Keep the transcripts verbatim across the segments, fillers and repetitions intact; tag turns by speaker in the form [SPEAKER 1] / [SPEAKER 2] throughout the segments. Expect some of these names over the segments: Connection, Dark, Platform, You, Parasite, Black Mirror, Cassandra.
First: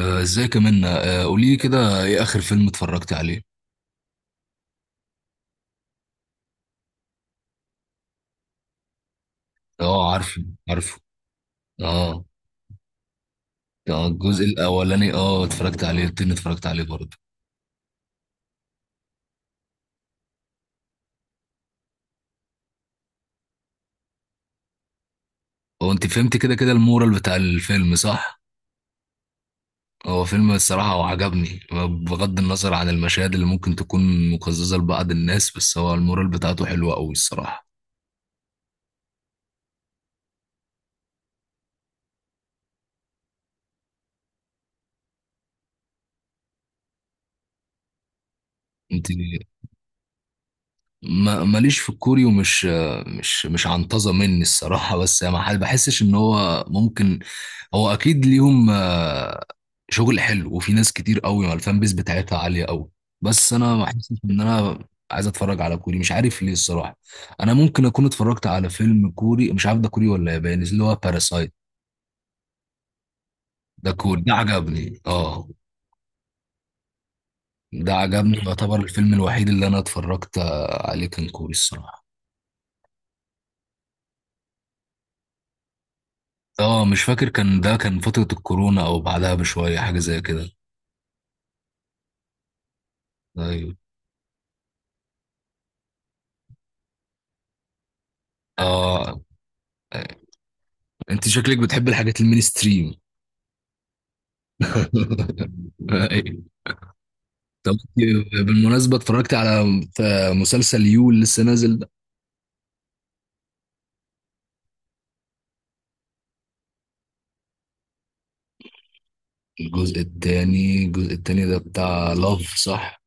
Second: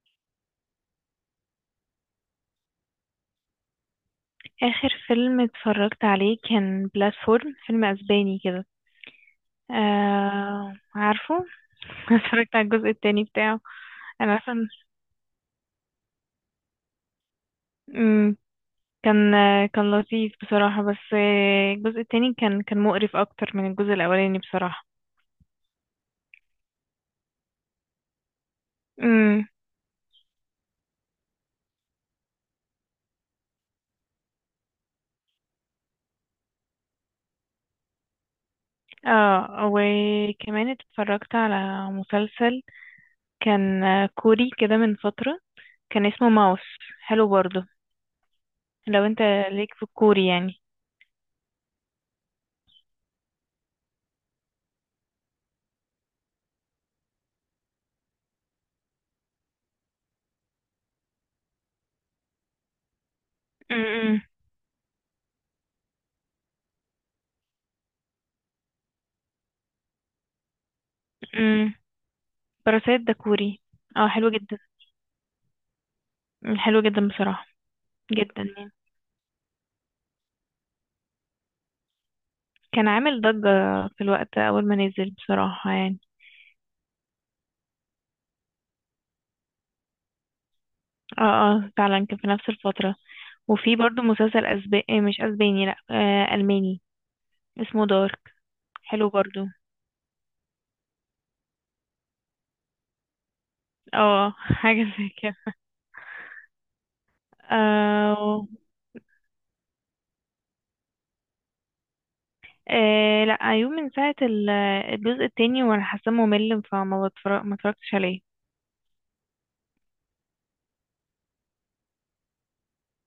[SPEAKER 1] آه، ازيك يا منى؟ قولي لي كده ايه اخر فيلم اتفرجت عليه؟
[SPEAKER 2] آخر فيلم اتفرجت عليه كان بلاتفورم، فيلم أسباني كده.
[SPEAKER 1] اه عارفه
[SPEAKER 2] آه
[SPEAKER 1] عارفه.
[SPEAKER 2] عارفه.
[SPEAKER 1] اه.
[SPEAKER 2] اتفرجت على الجزء التاني بتاعه.
[SPEAKER 1] آه،
[SPEAKER 2] أنا
[SPEAKER 1] الجزء
[SPEAKER 2] عارفة إن-
[SPEAKER 1] الاولاني اه اتفرجت عليه، التاني اتفرجت عليه برضه.
[SPEAKER 2] مم، كان آه، كان لطيف بصراحة، بس آه، الجزء التاني كان كان مقرف أكتر من الجزء الأولاني بصراحة.
[SPEAKER 1] هو انت فهمت كده كده المورال بتاع الفيلم صح؟
[SPEAKER 2] مم،
[SPEAKER 1] هو فيلم الصراحة وعجبني، بغض النظر عن المشاهد اللي ممكن تكون مقززة لبعض الناس، بس هو المورال بتاعته حلوة قوي الصراحة.
[SPEAKER 2] اه، وكمان اتفرجت على مسلسل كان آه، كوري كده من فترة. كان اسمه ماوس، حلو برضه. لو
[SPEAKER 1] انت
[SPEAKER 2] انت ليك في الكوري يعني.
[SPEAKER 1] ما ماليش في الكوري ومش مش مش عنطزة مني الصراحة، بس يعني ما حد بحسش ان هو ممكن، هو اكيد ليهم آه، شغل حلو وفي ناس كتير قوي ما الفان بيس بتاعتها عالية قوي. بس انا ما حسيتش
[SPEAKER 2] مم،
[SPEAKER 1] ان انا عايز اتفرج على كوري، مش عارف ليه الصراحة. انا ممكن اكون اتفرجت على فيلم كوري مش عارف ده كوري ولا ياباني اللي هو باراسايت.
[SPEAKER 2] مم، باراسايت ده كوري.
[SPEAKER 1] ده
[SPEAKER 2] اه
[SPEAKER 1] كوري،
[SPEAKER 2] حلو
[SPEAKER 1] ده
[SPEAKER 2] جدا،
[SPEAKER 1] عجبني اه.
[SPEAKER 2] حلو جدا بصراحة.
[SPEAKER 1] ده عجبني،
[SPEAKER 2] جدا يعني.
[SPEAKER 1] يعتبر الفيلم الوحيد اللي انا اتفرجت آه، عليه كان كوري الصراحة.
[SPEAKER 2] كان عامل ضجة في الوقت أول ما نزل بصراحة يعني.
[SPEAKER 1] اه مش فاكر كان ده كان فترة الكورونا او بعدها بشوية حاجة زي كده.
[SPEAKER 2] اه اه فعلا كان في نفس الفترة.
[SPEAKER 1] ايوه.
[SPEAKER 2] وفي برضو مسلسل أسباني، مش أسباني، لأ آه ألماني، اسمه دارك. حلو
[SPEAKER 1] اه
[SPEAKER 2] برضو.
[SPEAKER 1] انت شكلك بتحب الحاجات المينستريم.
[SPEAKER 2] اه حاجة زي كده.
[SPEAKER 1] أيوة. طب إنت
[SPEAKER 2] آه.
[SPEAKER 1] بالمناسبة اتفرجت على مسلسل يو اللي لسه نازل ده؟
[SPEAKER 2] آه، لأ أيوه، من ساعة ال- الجزء التاني وأنا حاسة ممل، فما بتفرج ما اتفرجتش عليه.
[SPEAKER 1] الجزء التاني، الجزء التاني ده بتاع لاف صح؟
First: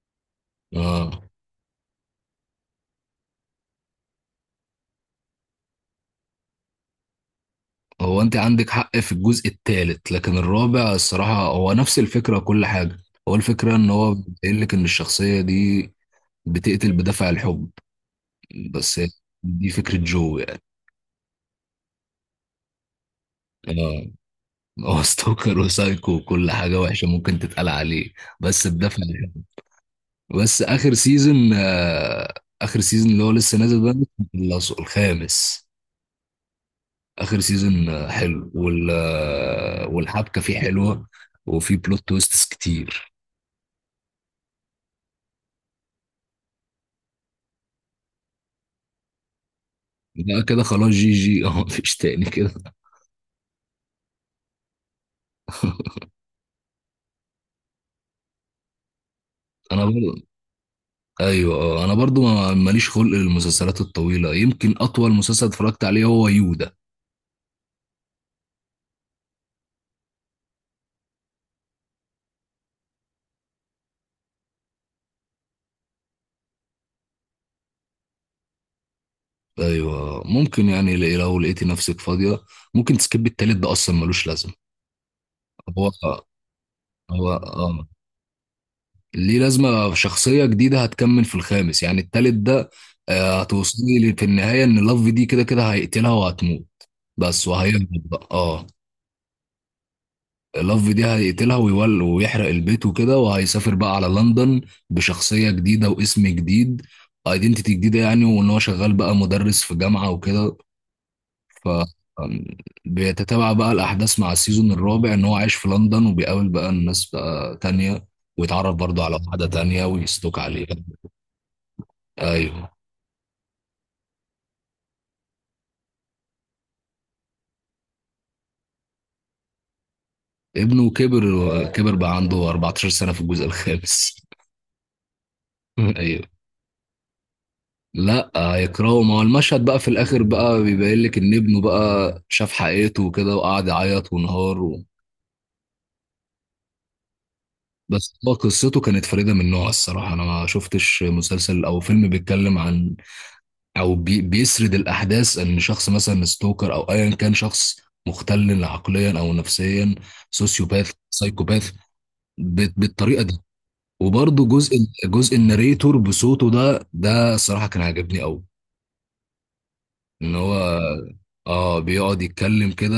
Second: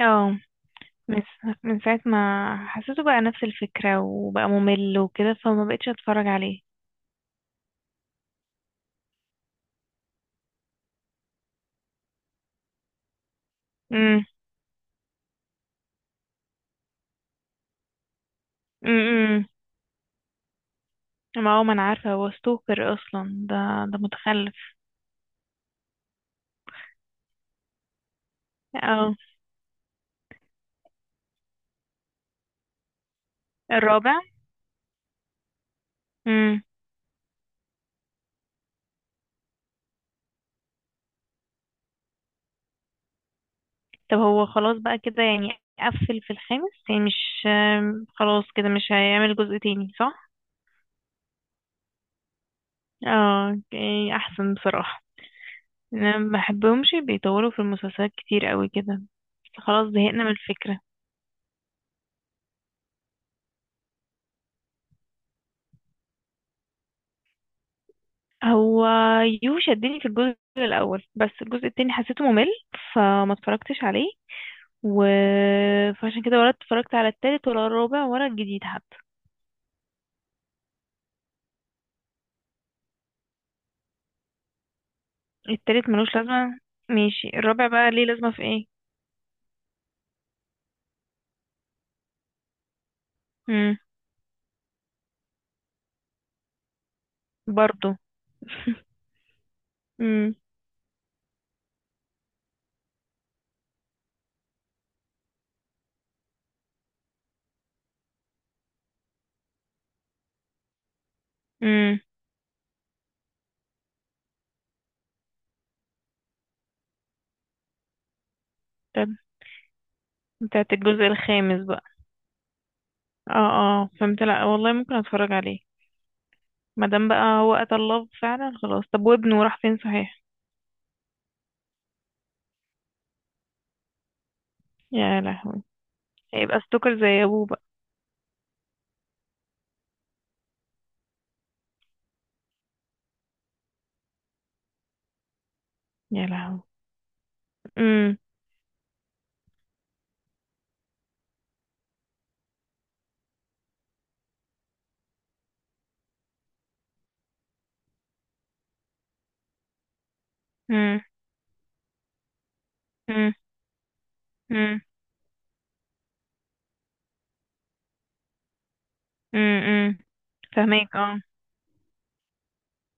[SPEAKER 2] اه.
[SPEAKER 1] اه.
[SPEAKER 2] بس من ساعة ما حسيته بقى نفس الفكرة وبقى ممل وكده، فما بقتش اتفرج عليه.
[SPEAKER 1] هو انت عندك حق في الجزء التالت، لكن الرابع الصراحة هو نفس الفكرة كل حاجة. هو الفكرة ان هو
[SPEAKER 2] امم.
[SPEAKER 1] بيقول لك ان الشخصية دي بتقتل بدافع الحب بس،
[SPEAKER 2] امم.
[SPEAKER 1] دي فكرة جو يعني.
[SPEAKER 2] ما هو ما انا عارفة هو ستوكر اصلا ده، ده
[SPEAKER 1] اه
[SPEAKER 2] متخلف.
[SPEAKER 1] هو ستوكر وسايكو وكل حاجة وحشة ممكن تتقال عليه، بس بدافع
[SPEAKER 2] اه.
[SPEAKER 1] الحب. بس آخر سيزون آه آخر سيزون اللي هو لسه نازل ده،
[SPEAKER 2] الرابع.
[SPEAKER 1] خلصه الخامس.
[SPEAKER 2] امم.
[SPEAKER 1] آخر سيزون آه، حلو وال آه، والحبكة فيه حلوة، وفيه بلوت تويستس كتير.
[SPEAKER 2] طب هو خلاص بقى كده يعني، قفل في الخامس يعني، مش آم، خلاص كده مش هيعمل جزء تاني، صح؟
[SPEAKER 1] ده كده خلاص جي جي اه مفيش تاني كده.
[SPEAKER 2] اه اوكي، احسن بصراحة. انا ما بحبهمش بيطولوا في المسلسلات كتير قوي كده، بس
[SPEAKER 1] انا
[SPEAKER 2] خلاص
[SPEAKER 1] برضه.
[SPEAKER 2] زهقنا من الفكرة.
[SPEAKER 1] ايوه آه، انا برضه ما- ماليش خلق للمسلسلات الطويله، يمكن اطول مسلسل اتفرجت عليه هو يو ده.
[SPEAKER 2] هو يو شدني في الجزء الاول، بس الجزء التاني حسيته ممل، فما اتفرجتش عليه. و... فعشان كده ولا اتفرجت على التالت ولا الرابع ولا الجديد حتى.
[SPEAKER 1] ايوه ممكن يعني ل- لو لقيتي نفسك فاضيه ممكن تسكبي التالت، ده اصلا ملوش لازمه.
[SPEAKER 2] التالت ملوش
[SPEAKER 1] هو
[SPEAKER 2] لازمة،
[SPEAKER 1] هو
[SPEAKER 2] ماشي. الرابع
[SPEAKER 1] اه
[SPEAKER 2] بقى ليه لازمة، في ايه؟
[SPEAKER 1] ليه لازمه، شخصيه جديده هتكمل في الخامس، يعني التالت ده آه،
[SPEAKER 2] امم.
[SPEAKER 1] هتوصلي لي في النهايه ان لاف دي كده كده هيقتلها وهتموت بس، وهيهبط
[SPEAKER 2] برضو.
[SPEAKER 1] بقى اه.
[SPEAKER 2] امم.
[SPEAKER 1] لاف دي هيقتلها ويول ويحرق البيت وكده، وهيسافر بقى على لندن بشخصيه جديده واسم جديد، ايدنتيتي جديده يعني، وان هو شغال بقى مدرس في جامعه وكده. ف
[SPEAKER 2] امم.
[SPEAKER 1] أم، بيتتابع بقى الأحداث مع السيزون الرابع إن هو عايش في لندن وبيقابل بقى الناس بقى تانية، ويتعرف برضه
[SPEAKER 2] طب
[SPEAKER 1] على واحدة تانية ويستوك عليها.
[SPEAKER 2] بتاعت الجزء الخامس بقى.
[SPEAKER 1] أيوه.
[SPEAKER 2] اه. اه فهمت، لا والله ممكن اتفرج عليه مادام بقى هو قتل الله فعلا خلاص. طب وابنه راح فين صحيح؟
[SPEAKER 1] ابنه كبر، كبر بقى عنده اربعة عشر سنة في الجزء الخامس.
[SPEAKER 2] يا لهوي.
[SPEAKER 1] أيوه.
[SPEAKER 2] هيبقى ستوكر زي ابوه بقى.
[SPEAKER 1] لا هيكرهه، ما هو المشهد بقى في الآخر بقى بيبين لك إن ابنه بقى شاف حقيقته وكده، وقعد يعيط وانهار و...
[SPEAKER 2] يا لهوي.
[SPEAKER 1] بس
[SPEAKER 2] امم.
[SPEAKER 1] هو قصته كانت فريدة من نوعها الصراحة. أنا ما شفتش مسلسل أو فيلم بيتكلم عن او بي بيسرد الاحداث ان شخص مثلا ستوكر او ايا كان شخص مختل عقليا او نفسيا، سوسيوباث
[SPEAKER 2] امم.
[SPEAKER 1] سايكوباث، بت- بالطريقه دي. وبرضه جزء،
[SPEAKER 2] امم.
[SPEAKER 1] جزء الناريتور بصوته ده ده الصراحه كان عاجبني قوي.
[SPEAKER 2] امم.
[SPEAKER 1] ان هو
[SPEAKER 2] فهماك اه.
[SPEAKER 1] اه بيقعد يتكلم كده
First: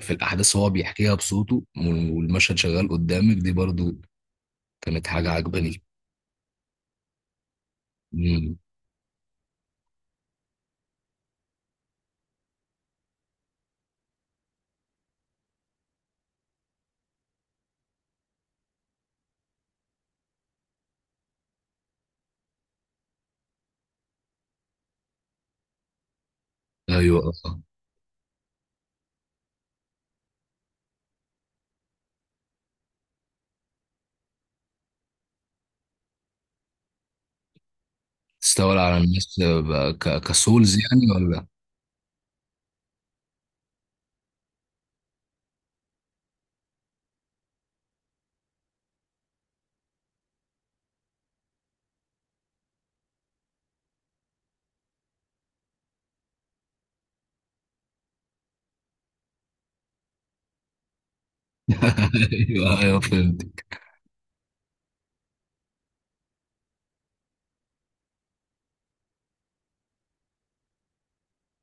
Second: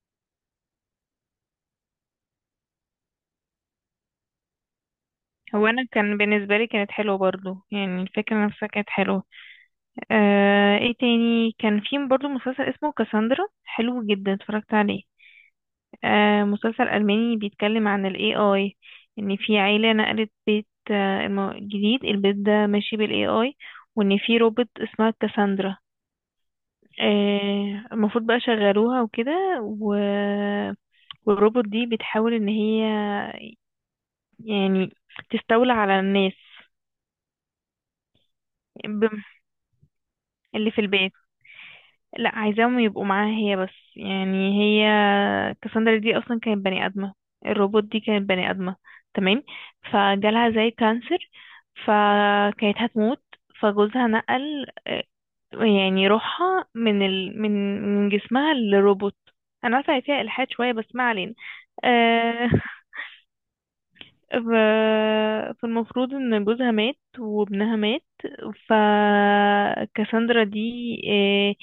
[SPEAKER 1] في الاحداث، هو بيحكيها بصوته وال- والمشهد شغال قدامك، دي برضه كانت حاجه
[SPEAKER 2] هو
[SPEAKER 1] عجباني.
[SPEAKER 2] انا كان بالنسبه لي كانت حلوه برضو، يعني الفكره
[SPEAKER 1] مم.
[SPEAKER 2] نفسها كانت حلوه. آه، ايه تاني كان في برضو مسلسل اسمه كاساندرا، حلو جدا، اتفرجت عليه. آه مسلسل الماني بيتكلم عن الاي اي. ان في عيله نقلت بيت، آه الم- جديد، البيت ده ماشي بالاي اي. وان في روبوت اسمها كاساندرا.
[SPEAKER 1] ايوه آه.
[SPEAKER 2] آه، المفروض بقى شغلوها وكده. و... والروبوت دي بتحاول ان هي يعني تستولى على الناس.
[SPEAKER 1] تستولى على
[SPEAKER 2] بم-
[SPEAKER 1] الناس آه، ب- ك-
[SPEAKER 2] اللي
[SPEAKER 1] كسولز
[SPEAKER 2] في
[SPEAKER 1] يعني
[SPEAKER 2] البيت.
[SPEAKER 1] ولا؟
[SPEAKER 2] لا، عايزاهم يبقوا معاها هي بس يعني. هي كاساندرا دي اصلا كانت بني ادمه. الروبوت دي كانت بني ادمه، تمام. فجالها زي كانسر، فكانت هتموت. فجوزها نقل آه، يعني روحها من ال... من من جسمها للروبوت. انا عارفه هي فيها الحاد شويه، بس ما علينا. آه،
[SPEAKER 1] ايوه ايوه فهمت.
[SPEAKER 2] ف- فالمفروض ان جوزها مات وابنها مات. فكاساندرا دي آه،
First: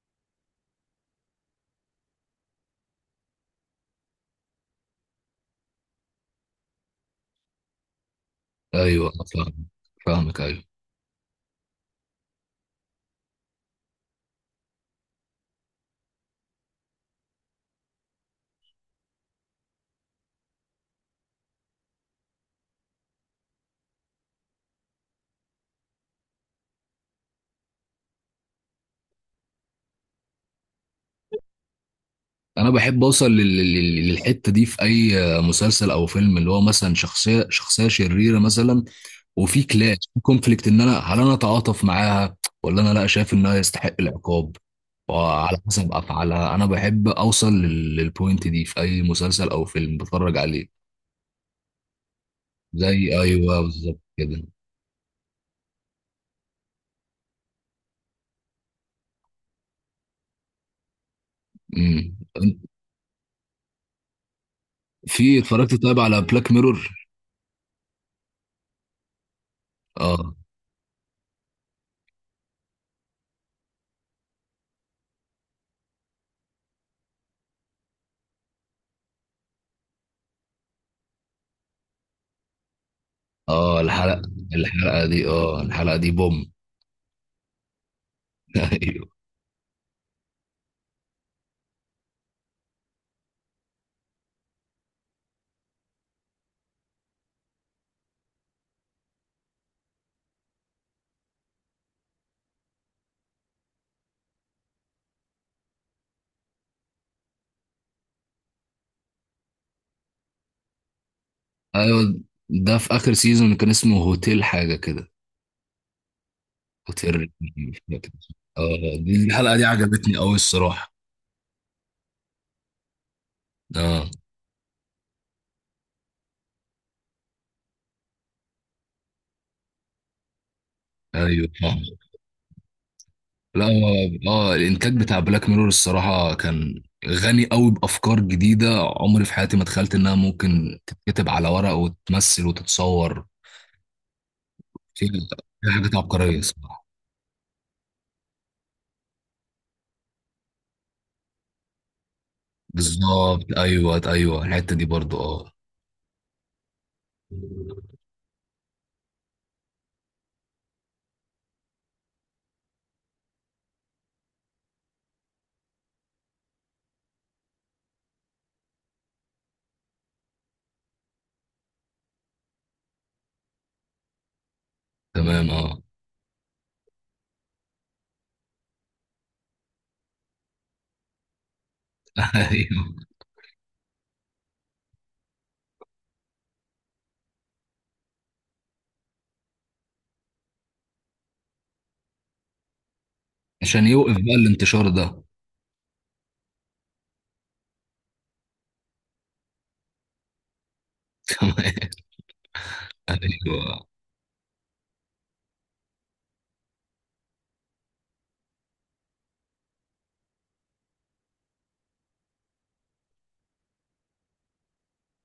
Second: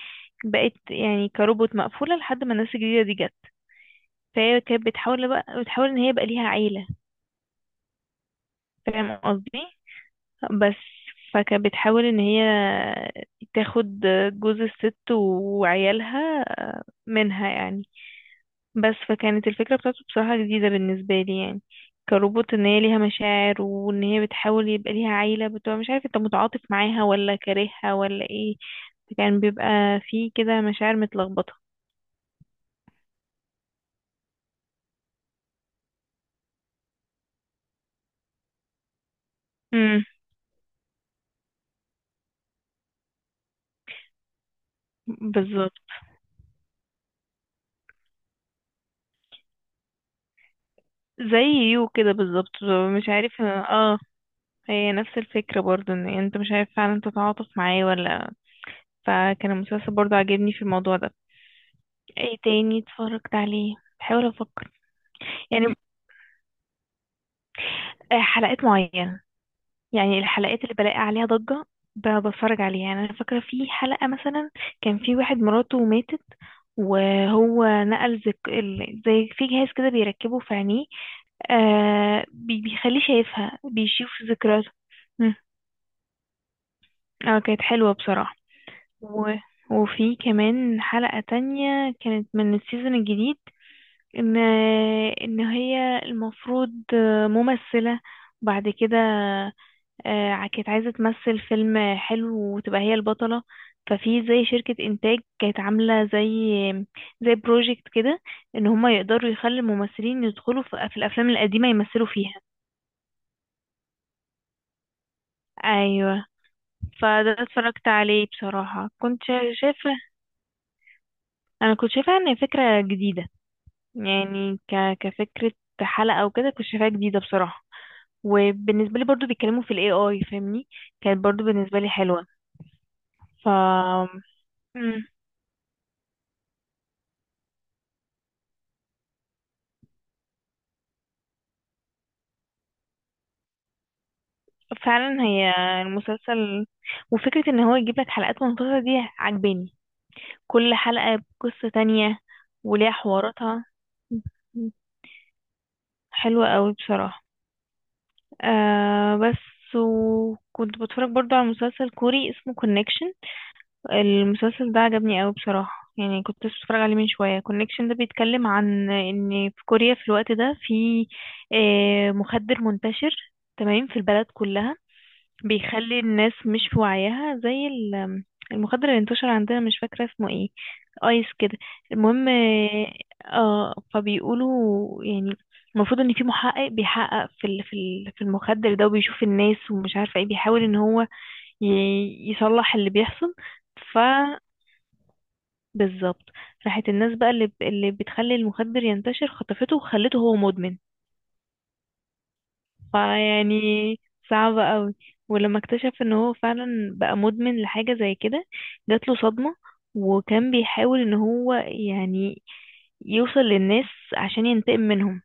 [SPEAKER 2] بقت يعني كروبوت مقفولة لحد ما الناس الجديدة دي جت. فهي كانت بتحاول بقى بتحاول ان هي يبقى ليها عيلة.
[SPEAKER 1] ايوه
[SPEAKER 2] فاهم قصدي؟
[SPEAKER 1] فاهم. فاهمك ايوه.
[SPEAKER 2] بس. فكانت بتحاول ان هي تاخد جوز الست وعيالها منها يعني. بس فكانت الفكرة بتاعته بصراحة جديدة بالنسبة لي يعني. كروبوت ان هي ليها مشاعر وان هي بتحاول يبقى ليها عيلة، بتبقى مش عارف انت متعاطف معاها ولا كارهها ولا ايه. فكان بيبقى فيه كده مشاعر متلخبطة.
[SPEAKER 1] انا بحب اوصل لل- لل- للحته دي في اي مسلسل او فيلم، اللي هو مثلا شخصيه شخصيه شريره مثلا، وفي كلاش
[SPEAKER 2] امم،
[SPEAKER 1] في كونفليكت ان انا هل انا اتعاطف معاها ولا انا لا شايف انها يستحق العقاب. وعلى
[SPEAKER 2] بالظبط.
[SPEAKER 1] حسب افعالها انا بحب اوصل لل- للبوينت دي في اي مسلسل او فيلم بتفرج عليه.
[SPEAKER 2] زي يو كده بالظبط.
[SPEAKER 1] زي
[SPEAKER 2] مش عارف
[SPEAKER 1] ايوه
[SPEAKER 2] اه.
[SPEAKER 1] بالظبط كده.
[SPEAKER 2] هي نفس الفكرة برضو، ان انت مش عارف فعلا تتعاطف معاه ولا. فكان المسلسل برضو عاجبني في الموضوع ده. ايه
[SPEAKER 1] امم.
[SPEAKER 2] تاني اتفرجت عليه؟ بحاول افكر.
[SPEAKER 1] في
[SPEAKER 2] يعني
[SPEAKER 1] اتفرجت طيب على بلاك ميرور؟
[SPEAKER 2] آه، حلقات معينة يعني،
[SPEAKER 1] اه
[SPEAKER 2] الحلقات اللي بلاقي عليها ضجة ب- بتفرج عليها يعني. أنا فاكرة في حلقة مثلا كان في واحد مراته ماتت، وهو نقل زك... ال- زي في جهاز كده بيركبه في عينيه، آه بي- بيخليه شايفها،
[SPEAKER 1] اه.
[SPEAKER 2] بيشوف
[SPEAKER 1] الحلقه
[SPEAKER 2] ذكرياته.
[SPEAKER 1] الحلقه دي
[SPEAKER 2] مم.
[SPEAKER 1] اه الحلقه دي بوم.
[SPEAKER 2] اه كانت حلوة بصراحة. و... وفي كمان حلقة تانية كانت من السيزون الجديد، ان ان هي المفروض ممثلة، بعد كده آه، كانت عايزة تمثل فيلم حلو وتبقى هي البطلة. ففي زي شركة إنتاج كانت عاملة زي زي بروجكت كده، إن هما يقدروا يخلي الممثلين يدخلوا في في الأفلام القديمة يمثلوا
[SPEAKER 1] ايوه.
[SPEAKER 2] فيها.
[SPEAKER 1] ده في اخر سيزون كان اسمه هوتيل حاجه كده،
[SPEAKER 2] أيوة.
[SPEAKER 1] هوتيل ريكي،
[SPEAKER 2] فده
[SPEAKER 1] مش
[SPEAKER 2] اتفرجت
[SPEAKER 1] فاكر.
[SPEAKER 2] عليه بصراحة،
[SPEAKER 1] اه
[SPEAKER 2] كنت
[SPEAKER 1] دي
[SPEAKER 2] شا-
[SPEAKER 1] الحلقه دي
[SPEAKER 2] شايفة.
[SPEAKER 1] عجبتني قوي الصراحه.
[SPEAKER 2] أنا كنت شايفة إن فكرة جديدة
[SPEAKER 1] اه
[SPEAKER 2] يعني، ك... كفكرة حلقة أو كده كنت شايفاها جديدة بصراحة. وبالنسبة لي برضو بيتكلموا في ال إيه آي، فاهمني، كانت برضو
[SPEAKER 1] ايوه
[SPEAKER 2] بالنسبة
[SPEAKER 1] فاهم.
[SPEAKER 2] لي حلوة. ف
[SPEAKER 1] لا هو- اه الانتاج
[SPEAKER 2] مم.
[SPEAKER 1] بتاع بلاك ميرور الصراحه كان غني قوي بافكار جديده. عمري في حياتي ما تخيلت انها ممكن تتكتب على ورق وتتمثل وتتصور. في
[SPEAKER 2] فعلا هي
[SPEAKER 1] في حاجات عبقريه
[SPEAKER 2] المسلسل.
[SPEAKER 1] الصراحه.
[SPEAKER 2] وفكرة ان هو يجيب لك حلقات منفصلة دي عجباني، كل حلقة بقصة تانية وليها
[SPEAKER 1] بالظبط
[SPEAKER 2] حواراتها.
[SPEAKER 1] ايوه ايوه الحته دي برضو اه.
[SPEAKER 2] حلوة قوي بصراحة. آه بس، وكنت بتفرج برضو على مسلسل كوري اسمه كونكشن. المسلسل ده عجبني قوي بصراحة، يعني كنت لسه بتفرج عليه من شوية. كونكشن ده بيتكلم عن ان في كوريا في الوقت ده في آه مخدر منتشر تمام في البلد كلها،
[SPEAKER 1] تمام اه.
[SPEAKER 2] بيخلي الناس مش في وعيها، زي ال- المخدر اللي انتشر عندنا مش فاكرة اسمه ايه، ايس كده. المهم،
[SPEAKER 1] ايوه.
[SPEAKER 2] اه فبيقولوا يعني المفروض ان في محقق بيحقق في ال- في ال- في المخدر ده، وبيشوف الناس ومش عارفة ايه، بيحاول ان هو ي- يصلح اللي بيحصل.
[SPEAKER 1] عشان
[SPEAKER 2] ف
[SPEAKER 1] يوقف بقى الانتشار ده.
[SPEAKER 2] بالظبط. راحت الناس بقى اللي ب- اللي بتخلي المخدر ينتشر، خطفته وخلته هو مدمن.
[SPEAKER 1] تمام. ايوه
[SPEAKER 2] فيعني صعبة قوي. ولما اكتشف ان هو فعلا بقى مدمن لحاجة زي كده، جات له صدمة، وكان بيحاول ان هو يعني يوصل للناس عشان ينتقم منهم.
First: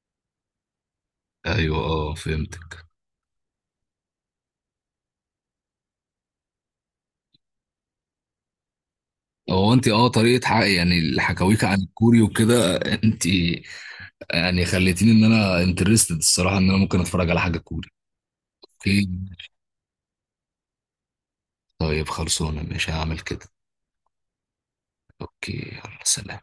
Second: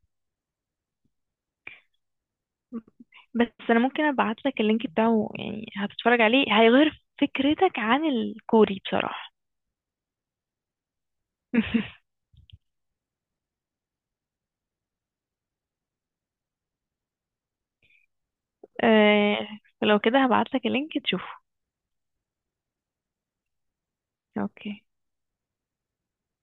[SPEAKER 1] ايوه اه فهمتك.
[SPEAKER 2] بس انا ممكن ابعت لك اللينك بتاعه يعني، هتتفرج عليه هيغير فكرتك عن الكوري بصراحة.
[SPEAKER 1] هو انت اه طريقه حق يعني الحكاويك عن الكوري وكده، انت يعني خليتيني ان انا انترستد الصراحه ان انا ممكن اتفرج على حاجه كوري. اوكي.
[SPEAKER 2] آه، فلو كده هبعت لك اللينك تشوفه.
[SPEAKER 1] طيب خلصونا مش هعمل كده.
[SPEAKER 2] اوكي.
[SPEAKER 1] اوكي يلا سلام.